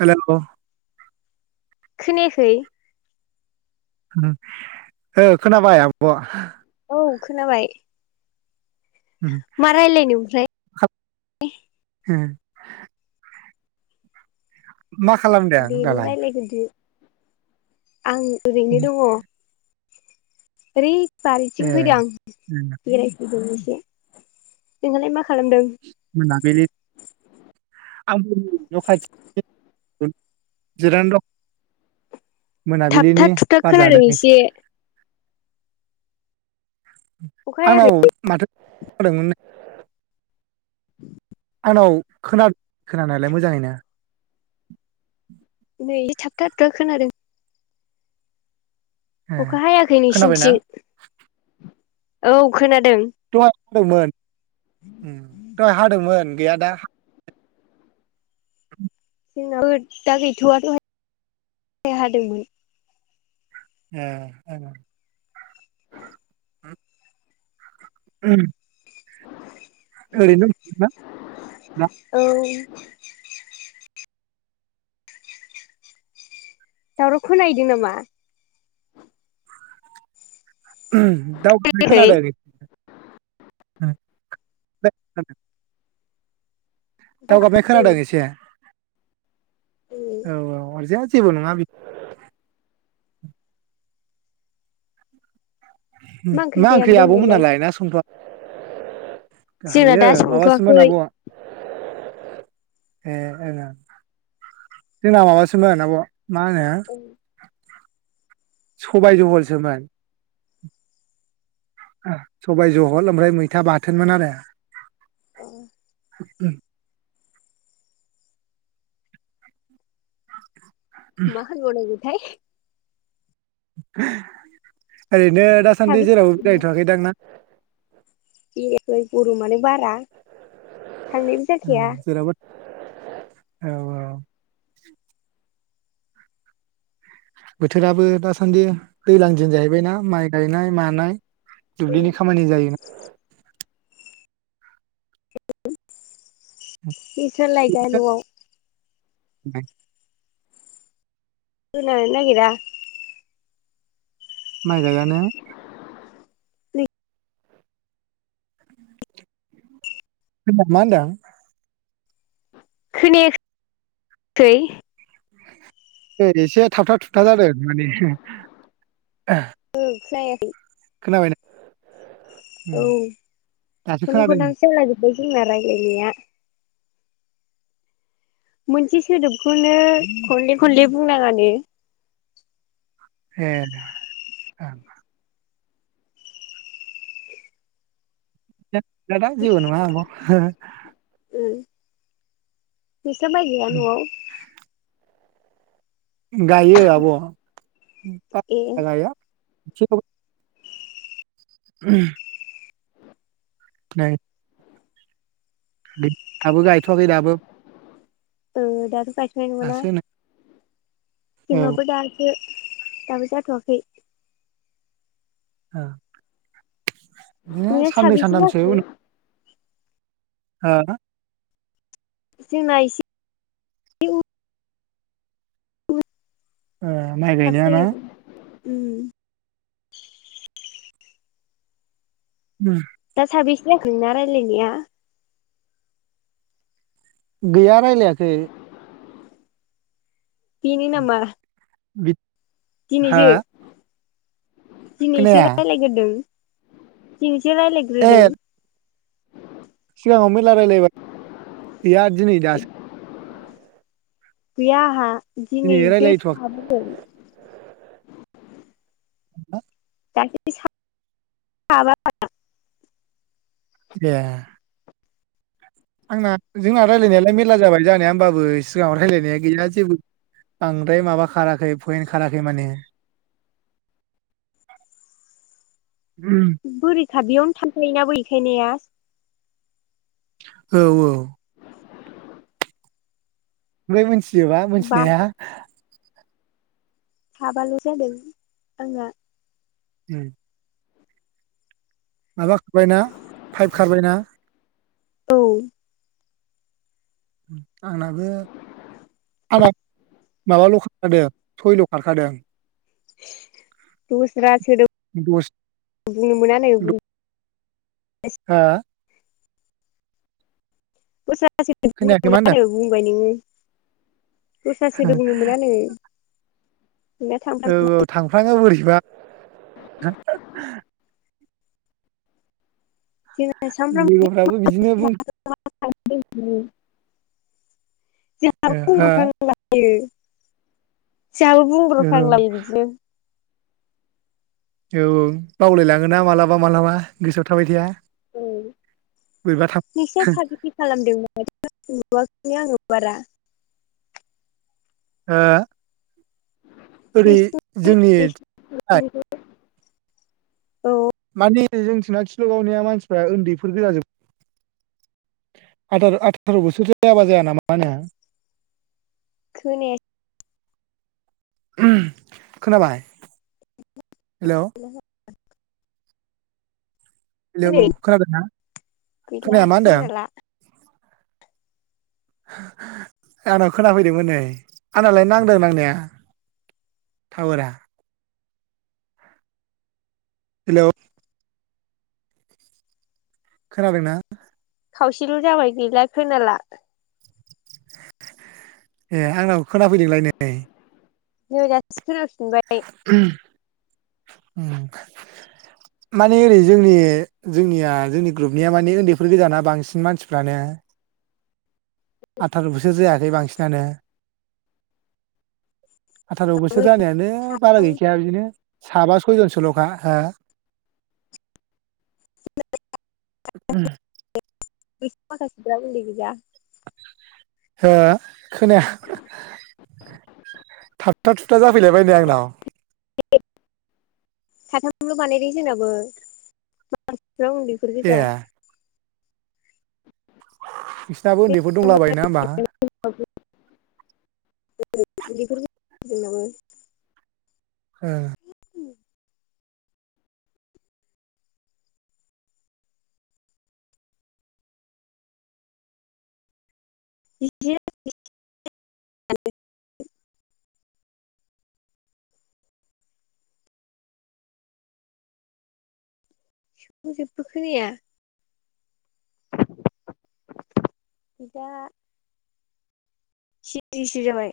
Hello खोनायाखै? ओ खोनाबाय आब'। औ खोनाबाय। उम, मा रायलायनो ओमफ्राय? खा- उम। मा खालामदों दे नों दालाय? रायलायग्रोदो आं ओरैनो उम, दङ'। ओरै बारिथिं फैदो ए आं उम, बेरायफैदों। नोंहालाय मा खालामदों मोनाबिलि [unintelligible] जिरायना दं। मोनाबिलिनि थाबथा थुुबथा बार जादों खोनादों एसे। अखा हायाखै आंनाव माथो [unintelligible] आंनाव खोना खोनानायालाय मोजाङैनो। नै थाबथा थाबथा खोनादों। ए अखा हायाखै खोनाबायना नोंसिनिथि? औ खोना दों। दो़ंमोन। दहाय हादोंमोन। गैया दा [inaudible] जोंनावबो दा गैथ'वा दहाय हादोंमोन। होम। उम ओरैनो [unintelligible] [unintelligible] दावराव खौनाहैदों नामा? दावगाबनाय खोनायाखै खोनादों आगै [unintelligible] दावगाबनाय खोनादों एसे उम औ औ अरजाया जेबो नङा बि मा ओंख्रि आबमो नालाय ना संथआ जोंना हायो दा माबासोमोन संथवाखै आब' ए जोंना माबासोमोन आब मान औ होनो सबायाइ जहलसोमोन सबाय जहल ओमफ्राय मैथा बाथोनमोन आरो अ [unintelligible] मा होनबाव नांगौ थाय? [unintelligible] ओरैनो दासान्दि साबेसे जेरावबो बेरायथवाखैदां ना? [unintelligible] देग्लाय गरमानो बारा थांनायबो जाखाया जेरावबो औ औ बोथोराबो दासान्दि दैज्लां दिन जाहैबायनाा माइ गायनाय मानाय दुब्लिनि खामानि जायोना बिसोर लायगा नआव द [unintelligible] [unintelligible] नागेरा माइ गायबायने मा होनदों खोनायाखै [unintelligible] थाबथा थुबथा जादों माने ओ [unintelligible] खोनाबाय ना? औ दासो खननै खोनादों खनथामसो जाला जोबबाय जोंना रायज्लायनाया। मोनसे सोदोबखौनो खनले खनले बुंनांङानो ए ओं दे नोंथां जेबो नङा ओ नोंस्रा माय गाया नआव‌? गायो आब' ए बारा गाया [unintelligible] [inaudible] [unintelligible] दाबो गायथ'वाखै दाबो औ दा गायथ'नाय नङाना? दासो नै औ जोंनाबो दासो दाबो जाथ'वाखै। ओ बिदिनो नोंना साननै साबेसे सानथामसो जाखो उन [unintelligible] जोंना इसे ओ माइ थाब गायनाया ना? जायो उम उम दा साबैसे जाखो नोंनिया रायलायनाया? गैया रायलायाखै। बिनो नामा? बि दिनैसो दिनै एसे खोनाया रायलायगोरदो दिनैसो सो ए रायलायग्रोदो औ मेरला रायलायबाय गैया दिनै दासो गैया आहा दिनै दिनैसो रायलायथ'वाखै साब्रै [inaudible] दासो‌ साबा ए आंना जोंना रायलायनायालाय मेरला जाबाय जानाया होमबाबो सिगाङाव रायलायनाया गैया जेबो बांद्राय माबा खाराखै पइन्ट खाराखै माने। बोरि [unintelligible] थामफाय नाबोखायनाया। औ औ। ओमफ्राय मोनसे। गिजोबा बा मिथिनाया। साबाल जादों आंना। उम। माबा खारबायना पाइप खारबायना। औ। आंनाबो आंना माबाल खारखादों सयल खारखादों। दस्रा सोदोम दस बुंनो मोना नो। हा। बस द खोनायाखै मा बुंनोमोना होनदों बुंबाय नोङो दस्रासोदोब बुंनोमोना नो। औ औ थांफ्लाङो बोरैबा। [inaudible] [inaudible] लोगोफ्राबो बिदिनो बुं। [inaudible] हो औ [unintelligible] जहाबो बुंब्रो फ्लालायो औ बिदिनो। औ औ बावलाय लाङोना मालाबा मालाबा गोसोआव थाबाय थाया। औ बोरैबा थां नोंसना साबेसे खालामदोंमोन [unintelligible] आङो बारा। हो। ओरै नोंसिना जोंनि। औ। माने जोंथिना किलगावनिया मानसिफ्रा उन्दैफोर गोजाजोब आथार बोसोरसो जायाबा जाया नामा मा होनो। खोनाया। खोनाबाय। हेल' हेलौ खोनायो खोनादों ना गैला खोनाया मा होनदों आं। खोनाला आंनाव खोनाफैदोंमोन नै आंननालाय नांदों नांनाया टावारा हेल' खोनादोना। खावसेल जाबाय गैला खोनला। ए आंनाव खोनाफैदोंलाय नै। नैराथि। खोनाफिनबाय माने ओरै जोंनि जोंनिया जोंनि ग्रुपनिया माने उन्दैफोर गोजाना बांसिन मानसिफ्रानो आथार' बोसोर जायाखै बांसिनानो आथार' बोसोर जानायानो बारा गैखाया बिदिनो साबा सयजन सोलखा हो [inaudible] बैसोर माखासेफोरा उनदै गोजा हो खोनाया थाबथा थुबथा जाफैलायबाय‌न नै आंनाव साथामल बानायदों जोंनाबो ज्राव उन्दैफोर ए गोजा नोंहाबो उन्दैफोर दंलाबायङो नोंङा होमबा उन्दैफोर दं जोंनाबो हो [unintelligible] आयौ जेब्बो खोनाया बिदा सिथिसोजाबाय